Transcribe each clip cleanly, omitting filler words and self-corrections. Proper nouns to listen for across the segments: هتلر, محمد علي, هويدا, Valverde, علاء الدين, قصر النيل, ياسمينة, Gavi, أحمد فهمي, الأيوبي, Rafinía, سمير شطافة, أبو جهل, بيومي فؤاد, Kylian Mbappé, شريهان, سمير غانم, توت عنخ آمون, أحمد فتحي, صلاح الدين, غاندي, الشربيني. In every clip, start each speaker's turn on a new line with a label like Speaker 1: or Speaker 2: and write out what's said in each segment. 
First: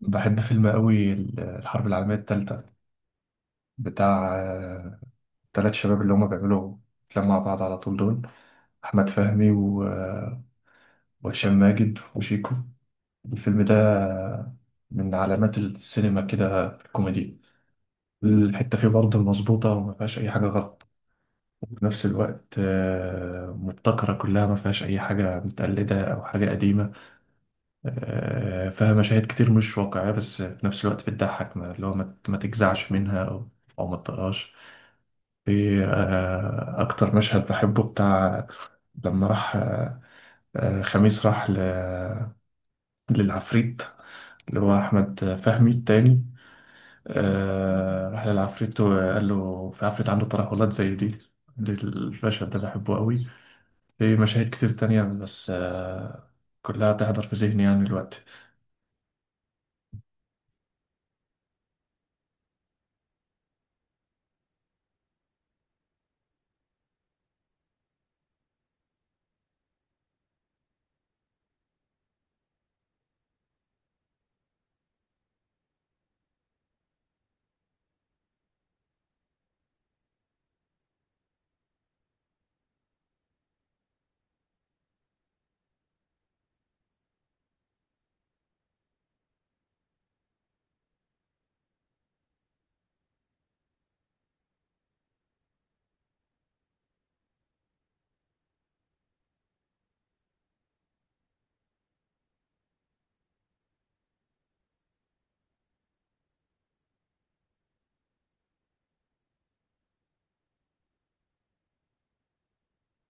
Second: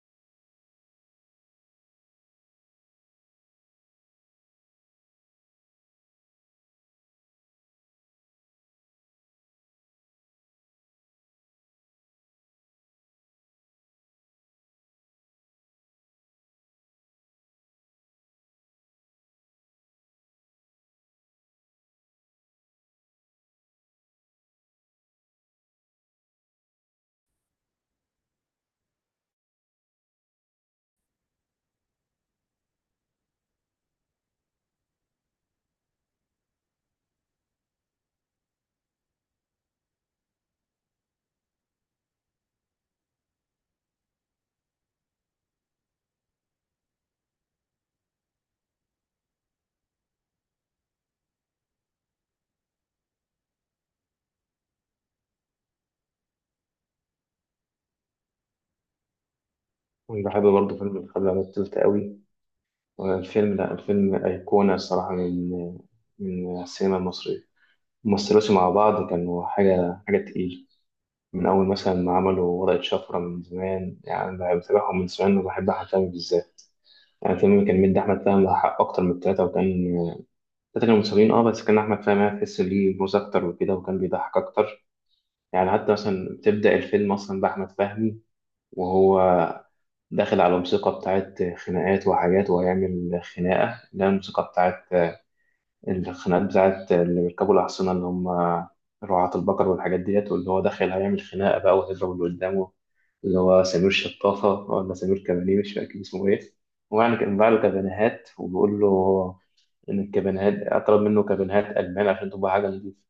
Speaker 1: بحب فيلم قوي الحرب العالمية التالتة بتاع التلات شباب اللي هما بيعملوا أفلام مع بعض على طول دول أحمد فهمي وهشام ماجد وشيكو. الفيلم ده من علامات السينما كده في الكوميدي. الحتة فيه برضه مظبوطة وما فيهاش أي حاجة غلط، وفي نفس الوقت مبتكرة كلها، ما فيهاش أي حاجة متقلدة أو حاجة قديمة. فيها مشاهد كتير مش واقعية، بس في نفس الوقت بتضحك، اللي هو ما تجزعش منها أو ما تطقهاش. في أكتر مشهد بحبه بتاع لما راح خميس راح للعفريت اللي هو أحمد فهمي التاني. راح للعفريت وقال له في عفريت عنده ترهلات زي دي. المشهد ده بحبه قوي. في مشاهد كتير تانية بس كلها تحضر في ذهني يعني دلوقتي.
Speaker 2: بحب برضه فيلم الخبر على التلت قوي. الفيلم، لا الفيلم أيقونة الصراحة من السينما المصرية. ممثلوش مع بعض، كانوا حاجة حاجة تقيلة. من أول مثلا ما عملوا ورقة شفرة من زمان، يعني بتابعهم من زمان وبحب أحمد فهمي بالذات. يعني الفيلم كان مدي أحمد فهمي حق أكتر من التلاتة، وكان التلاتة كانوا متساويين بس كان أحمد فهمي هتحس ليه موز أكتر وكده، وكان بيضحك أكتر. يعني حتى مثلا بتبدأ الفيلم أصلا بأحمد فهمي وهو داخل على موسيقى بتاعت خناقات وحاجات، وهيعمل خناقة، اللي هي الموسيقى بتاعت الخناقات بتاعت اللي بيركبوا الأحصنة، اللي هم رعاة البقر والحاجات ديت. واللي هو داخل هيعمل خناقة بقى وهيضرب اللي قدامه، اللي هو سمير شطافة ولا سمير كبانيه، مش فاكر اسمه إيه. ويعني كان باع له كابانيهات وبيقول له إن الكابانيهات طلب منه كابانيهات ألمان عشان تبقى حاجة نضيفة،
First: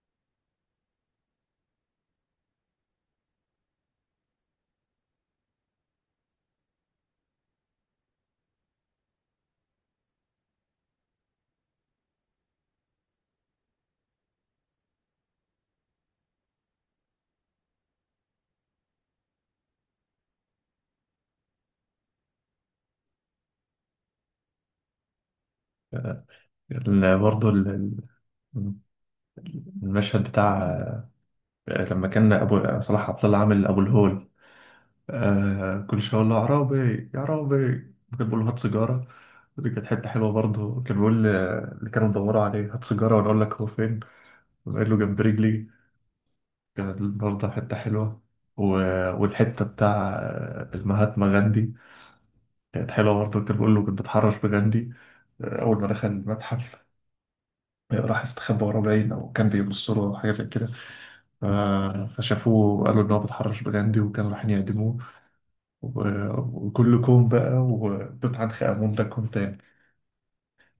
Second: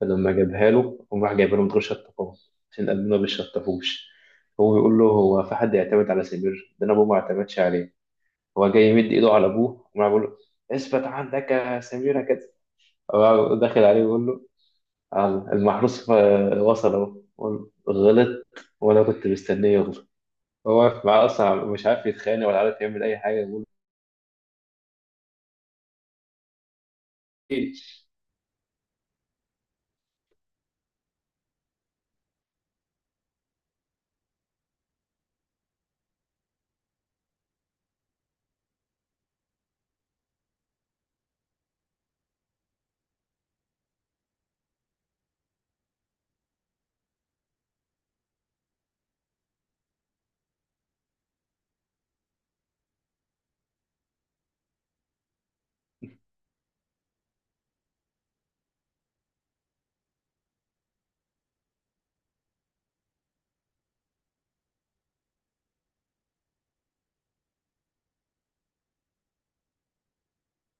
Speaker 2: فلما جابها له قام راح جايبها له من غير شطفها، عشان قلبنا ما بيشطفوش. هو بيقول له، هو في حد يعتمد على سمير ده؟ انا ابوه ما اعتمدش عليه. هو جاي يمد ايده على ابوه، وراح بيقول له اثبت عندك يا سمير كده. هو داخل عليه بيقول له المحروس وصل اهو"، بيقول له، غلط. وانا كنت مستنيه يغلط. هو واقف معاه اصلا مش عارف يتخانق ولا عارف يعمل اي حاجه، بيقول له
Speaker 1: برضه
Speaker 2: "إيه؟".
Speaker 1: المشهد بتاع لما كان ابو صلاح عبد الله عامل ابو الهول، آه كل شويه يقول له يا عرابي يا عرابي، كان بيقول له هات سيجاره. دي كانت حته حلوه برضه، كان بيقول اللي كانوا بيدوروا عليه هات سيجاره وانا اقول لك هو فين، قال له جنب رجلي. كانت برضه حته حلوه. و... والحته بتاع المهاتما غاندي كانت حلوه برضه، كان بيقول له كنت بتحرش بغاندي. اول ما دخل المتحف، راح استخبى وراه باين او كان بيبص له حاجه زي كده، فشافوه وقالوا إن هو بيتحرش بغاندي وكانوا رايحين يعدموه. و- وكلكم بقى. وتوت عنخ آمون ده كون تاني،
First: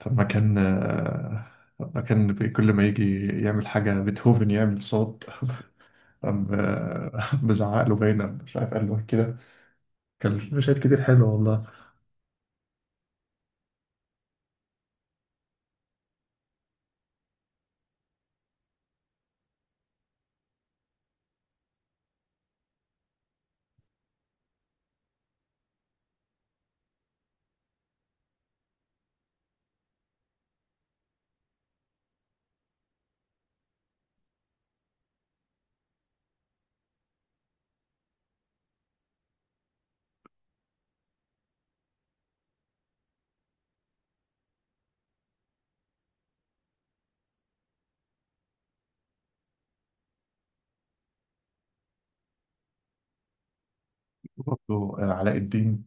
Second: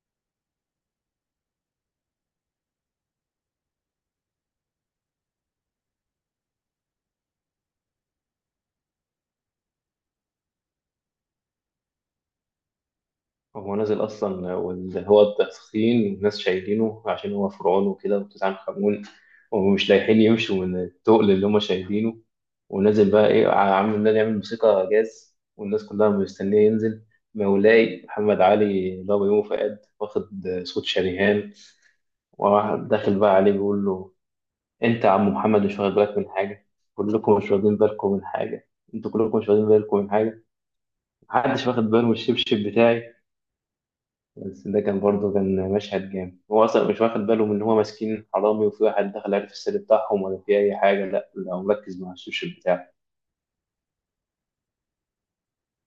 Speaker 1: لما كان لما كان كل ما يجي يعمل حاجة بيتهوفن يعمل صوت قام بزعق له باينة مش عارف قال له إيه كده. كان في مشاهد كتير حلوة والله.
Speaker 2: هو نازل أصلا، واللي هو التسخين والناس شايلينه عشان هو فرعون وكده وتسعة خمون، ومش لايحين يمشوا من التقل اللي هما شايلينه. ونازل بقى إيه، عامل نازل يعمل موسيقى جاز، والناس كلها مستنية ينزل. مولاي محمد علي اللي هو بيومي فؤاد، واخد صوت شريهان. وواحد داخل بقى عليه بيقول له، أنت يا عم محمد مش واخد بالك من حاجة، كلكم مش واخدين بالكم من حاجة، أنتوا كلكم مش واخدين بالكم من حاجة، محدش واخد باله من الشبشب بتاعي. بس ده كان برضه كان مشهد جامد. هو اصلا مش واخد باله من ان هو ماسكين حرامي، وفي واحد دخل عارف السر بتاعهم، ولا في اي حاجه. لا لا، هو مركز مع السوشيال بتاعه.
Speaker 1: برضه علاء الدين.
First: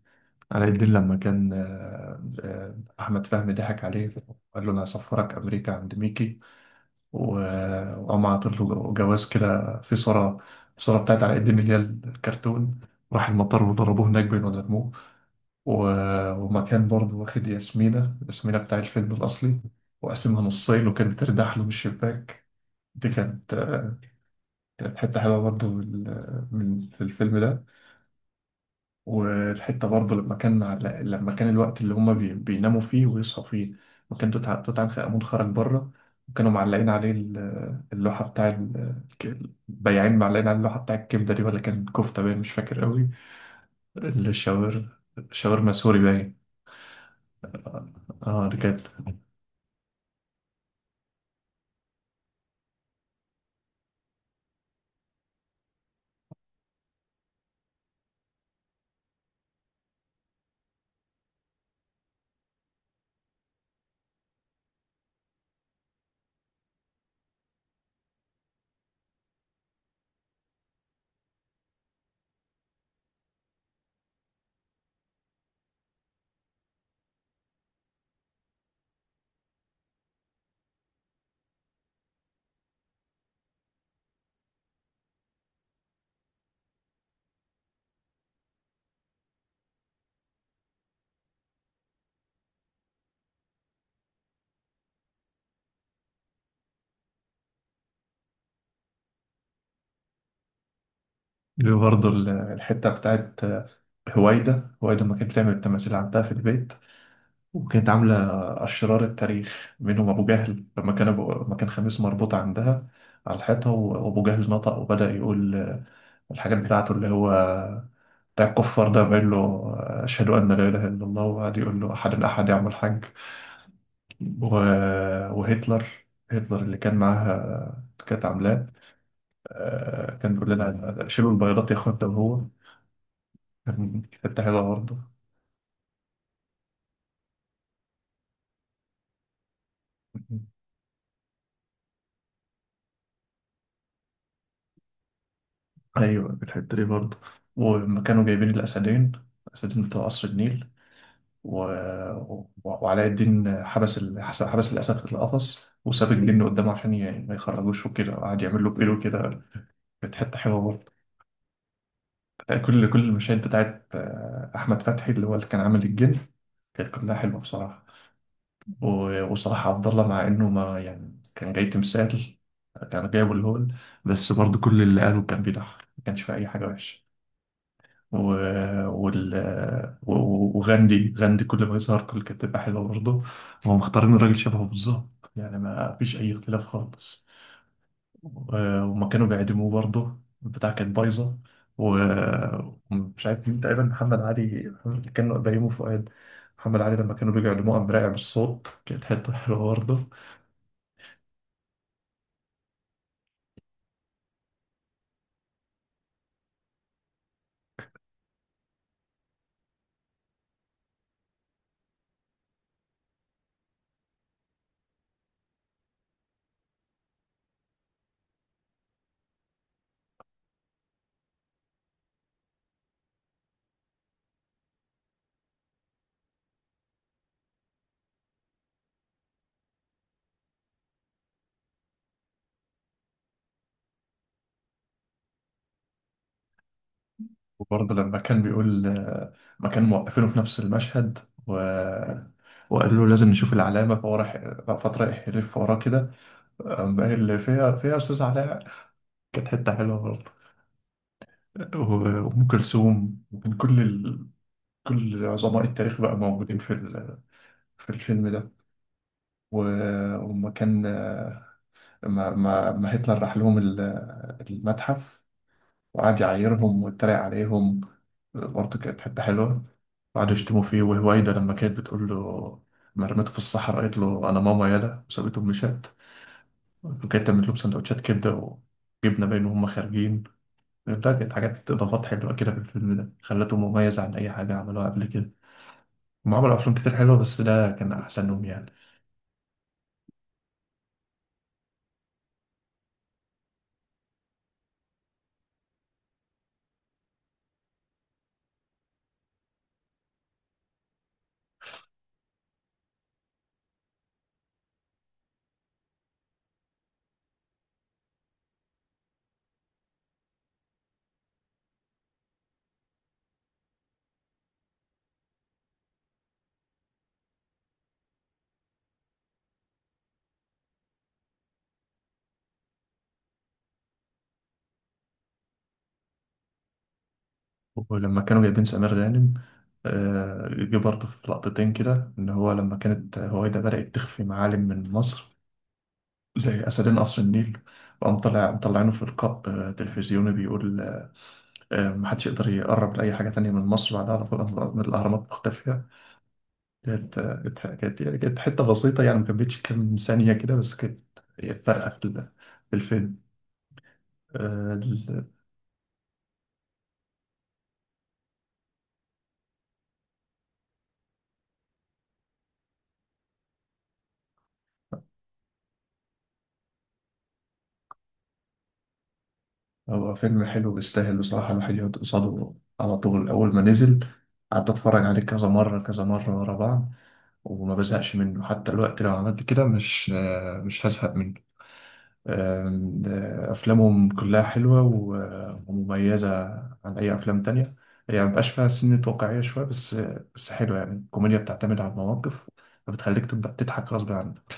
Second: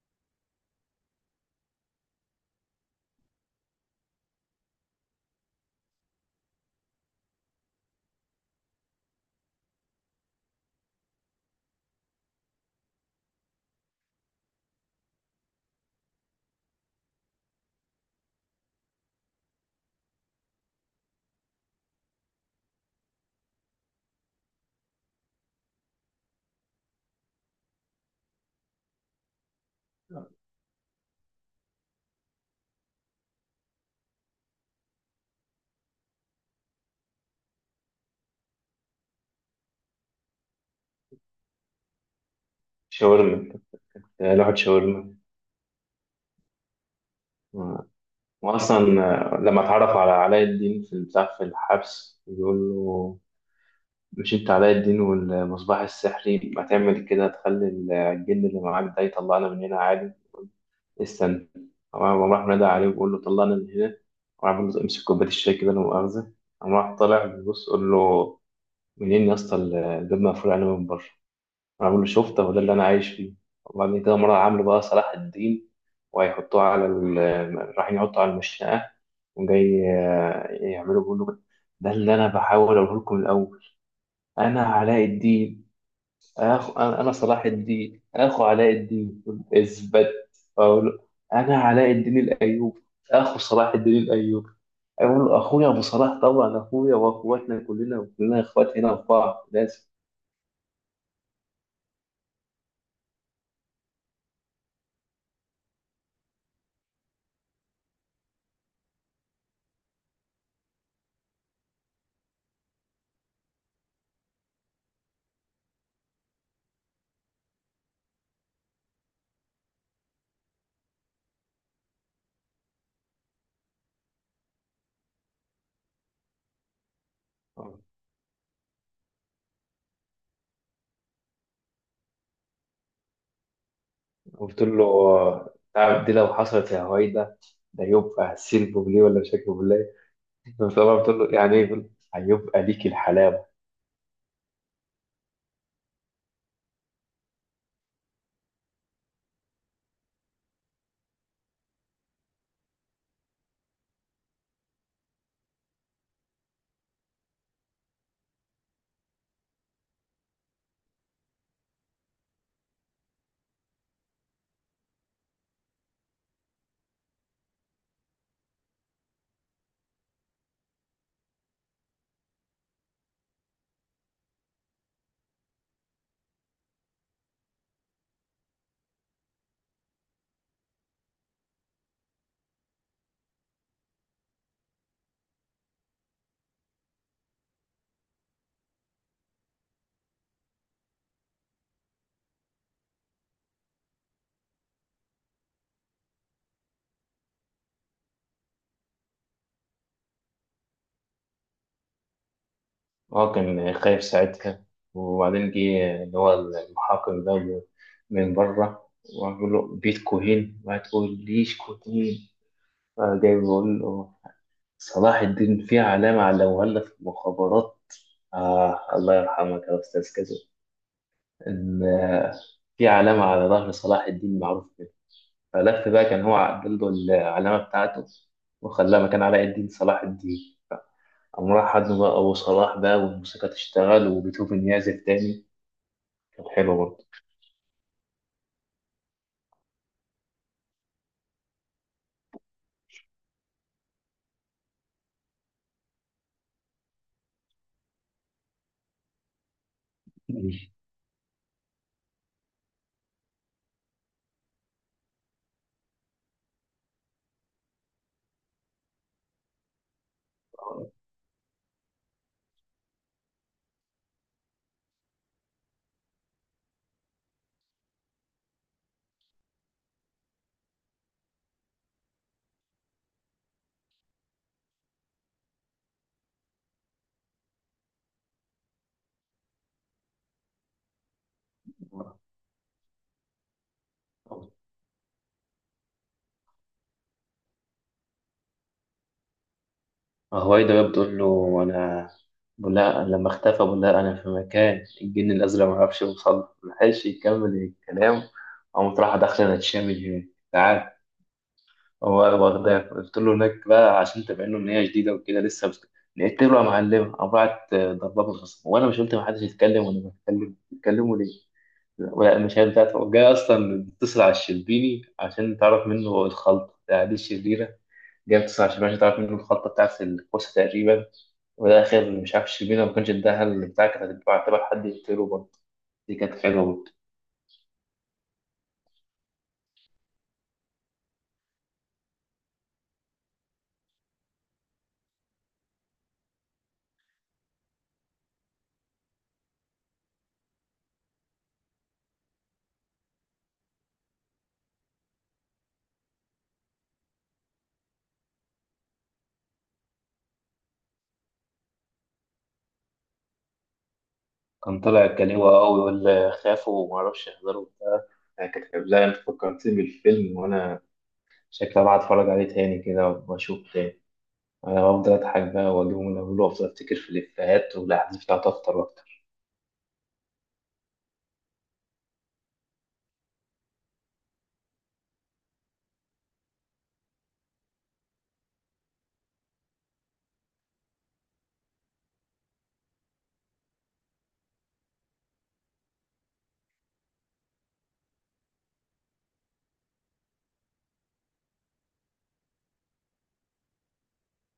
Speaker 1: علاء الدين لما كان أحمد فهمي ضحك عليه، قال له أنا هسفرك أمريكا عند ميكي، وقام عاطل له جواز كده في صورة، الصورة بتاعت على قد ما هي الكرتون. راح المطار وضربوه هناك بين ولا رموه. ومكان برضه واخد ياسمينة، ياسمينة بتاع الفيلم الأصلي وقسمها نصين وكانت بتردح له من الشباك. دي كانت، كانت حتة حلوة برضه من في الفيلم ده. والحتة برضه لما كان لما كان الوقت اللي هما بيناموا فيه ويصحوا فيه، وكان توت عنخ آمون خرج بره، وكانوا معلقين عليه اللوحة بتاع البياعين، معلقين على اللوحة بتاع الكبدة دي، ولا كان كفتة باين مش فاكر قوي.
Speaker 2: شاورما كانت، لوحه
Speaker 1: الشاور
Speaker 2: شاورما.
Speaker 1: شاورما سوري باين.
Speaker 2: آه.
Speaker 1: اه. دي
Speaker 2: واصلا
Speaker 1: كانت
Speaker 2: لما اتعرف على علاء الدين في البتاع في الحبس، بيقول له مش انت علاء الدين والمصباح السحري، ما تعمل كده، تخلي الجن اللي معاك ده يطلعنا من هنا عادي. استنى. قام راح نادى عليه وبيقول له طلعنا من هنا، وراح بيقول له امسك كوباية الشاي كده لا مؤاخذة. قام راح طالع بيبص، قول له منين يا اسطى، الباب مقفول علينا من بره. راح بيقول له شفت، هو ده اللي انا عايش فيه. وبعدين كده مرة عامله بقى صلاح الدين، وهيحطوه على ال... رايحين يحطوا على المشنقة، وجاي يعملوا، بيقول له ده اللي انا بحاول اقوله لكم من الاول، انا علاء الدين. انا صلاح الدين اخو علاء الدين. اثبت. اقول له انا علاء الدين الايوبي اخو صلاح الدين الايوبي. اقول له اخويا ابو صلاح، طبعا اخويا، واخواتنا كلنا، كلنا اخوات هنا في بعض لازم.
Speaker 1: برضه الحتة بتاعت هوايدا. ما كانت بتعمل التماثيل عندها في البيت، وكانت عاملة أشرار التاريخ منهم أبو جهل. لما لما كان خميس مربوط عندها على الحيطة، وأبو جهل نطق وبدأ يقول الحاجات بتاعته اللي هو بتاع الكفار ده، بيقول له أشهد أن لا إله إلا الله، وقعد يقول له أحد أحد يعمل حج. و... وهتلر، اللي كان معاها، اللي كانت عاملاه، كان بيقول لنا شيلوا البيضات يا اخوات ده. وهو كان، كانت حلوة
Speaker 2: قلت له
Speaker 1: برضه.
Speaker 2: تعرف دي لو حصلت يا هويدا ده يبقى سلب ليه ولا مش هكذب ليه؟ طبعا قلت له يعني ايه، يقول هيبقى ليك الحلاوه.
Speaker 1: ايوه، بالحته دي برضه، ولما كانوا جايبين الاسدين، الاسدين بتوع قصر النيل، و... و... وعلاء الدين حبس حبس الاسد في القفص وساب الجن قدامه عشان ما يخرجوش وكده، وقعد يعمل له بإيده كده. كانت حته حلوه برضه. كل المشاهد بتاعت احمد فتحي اللي هو اللي كان عامل الجن كانت كلها حلوه بصراحه. و... وصراحه عبد الله، مع انه ما يعني كان جاي تمثال، كان جايبه الهول، بس برضه كل اللي قاله كان بيضحك ما كانش في اي حاجه وحشه. و... وال... وغاندي، كل ما يظهر كل كانت تبقى حلوة برضه. هم مختارين راجل شبهه بالظبط يعني ما فيش أي اختلاف خالص. و... وما كانوا بيعدموه برضه البتاع كانت بايظة. و- ومش عارف مين تقريبا، محمد علي، محمد كانوا بيومي فؤاد. محمد علي لما كانوا بيجوا يعلموه قام راجع بالصوت، كانت حتة حلوة برضه.
Speaker 2: هو كان خايف ساعتها. وبعدين جه اللي هو المحقق ده من بره، وعمل له بيتكو هين ما تقوليش كوتين. فجاي بيقول له، صلاح الدين فيه علامة علموها لنا في المخابرات، آه الله يرحمك يا أستاذ كذا، إن في علامة على ظهر صلاح الدين معروف كده. فلف بقى، كان هو عدل له العلامة بتاعته وخلاها مكان علاء الدين صلاح الدين. قام راح حضنه بقى أبو صلاح بقى، والموسيقى تشتغل وبيتهوفن يعزف تاني. كانت حلوة برضه.
Speaker 1: وبرضه لما كان بيقول، ما كانوا موقفينه في نفس المشهد، و... وقال له لازم نشوف العلامة، فهو راح فترة يلف وراه كده، أما اللي فيها فيها أستاذ علاء. كانت حتة حلوة برضه. وأم كلثوم، وكان كل كل عظماء التاريخ بقى موجودين في في الفيلم ده. و... وما كان، ما هتلر راح لهم المتحف وقعد يعايرهم ويتريق عليهم، برضه كانت حتة حلوة. وقعدوا يشتموا فيه، وهوايدا لما كانت بتقول له ما رميته في الصحراء، قالت له أنا ماما يالا وسابته مشات. وكانت تعمل لهم سندوتشات كبدة وجبنة باين وهم خارجين. ده كانت حاجات إضافات حلوة كده في الفيلم ده، خلته مميز عن أي حاجة عملوها قبل كده. هم عملوا أفلام كتير حلوة بس ده كان أحسنهم يعني.
Speaker 2: هوايدا بقى بتقول له أنا، بقول لها لما اختفى بقول لها أنا في مكان الجن الأزرق، ما عرفش يوصل له. ما لحقش يكمل الكلام. قامت رايحة داخلة تشامل هناك، تعال. هو واخداك قلت له هناك بقى عشان تبين له إن هي جديدة وكده لسه. بس لقيت له يا معلم قام بعت ضربات بالرصاص، وأنا مش قلت محدش يتكلم وأنا بتكلم، بتكلموا ليه؟ لا مش هي بتاعته، جاي أصلا بتصل على الشربيني عشان تعرف منه الخلطة بتاع دي الشريرة. جاب 29 ماشي، تعرف منه الخلطة بتاعت الكوسة تقريبا. وفي الآخر مش عارف الشربينة ما كانش اداها اللي بتاع، كانت هتبقى حد يقتله برضه. دي كانت حلوة برضه.
Speaker 1: ولما كانوا جايبين سمير غانم، جه برضه في لقطتين كده، إن هو لما كانت هويدا بدأت تخفي معالم من مصر زي أسدين قصر النيل، وقام طلع مطلعينه في لقاء تلفزيوني بيقول محدش يقدر يقرب لأي حاجة تانية من مصر بعدها على طول، أهرامات مختفية. كانت كانت حتة بسيطة يعني ما كملتش كام ثانية كده، بس كانت هي فارقة في في الفيلم. آه،
Speaker 2: كان طالع
Speaker 1: ال-
Speaker 2: كليوة أوي ولا خافوا ومعرفش يحضروا بتاع. كانت حلوة. زي أنت فكرتني بالفيلم، وأنا شكلي بقى أتفرج عليه تاني كده وأشوف تاني. أنا بفضل أضحك بقى وأجيبه من أوله، وأفضل أفتكر في الإفيهات والأحداث بتاعته أكتر وأكتر.
Speaker 1: هو فيلم حلو بيستاهل بصراحة الواحد يقعد قصاده. على طول أول ما نزل قعدت أتفرج عليه كذا مرة كذا مرة ورا بعض، وما بزهقش منه. حتى الوقت لو عملت كده مش مش هزهق منه. آم، آه، أفلامهم كلها حلوة ومميزة عن أي أفلام تانية. هي يعني مبقاش فيها سنة واقعية شوية بس، بس حلوة. يعني الكوميديا بتعتمد على المواقف فبتخليك تبقى تضحك غصب عنك.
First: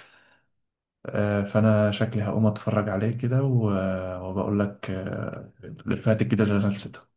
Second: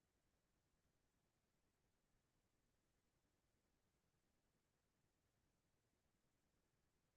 Speaker 1: فأنا شكلي هقوم أتفرج عليه كده وبقول لك الإفيهات الجديدة اللي أنا نسيتها.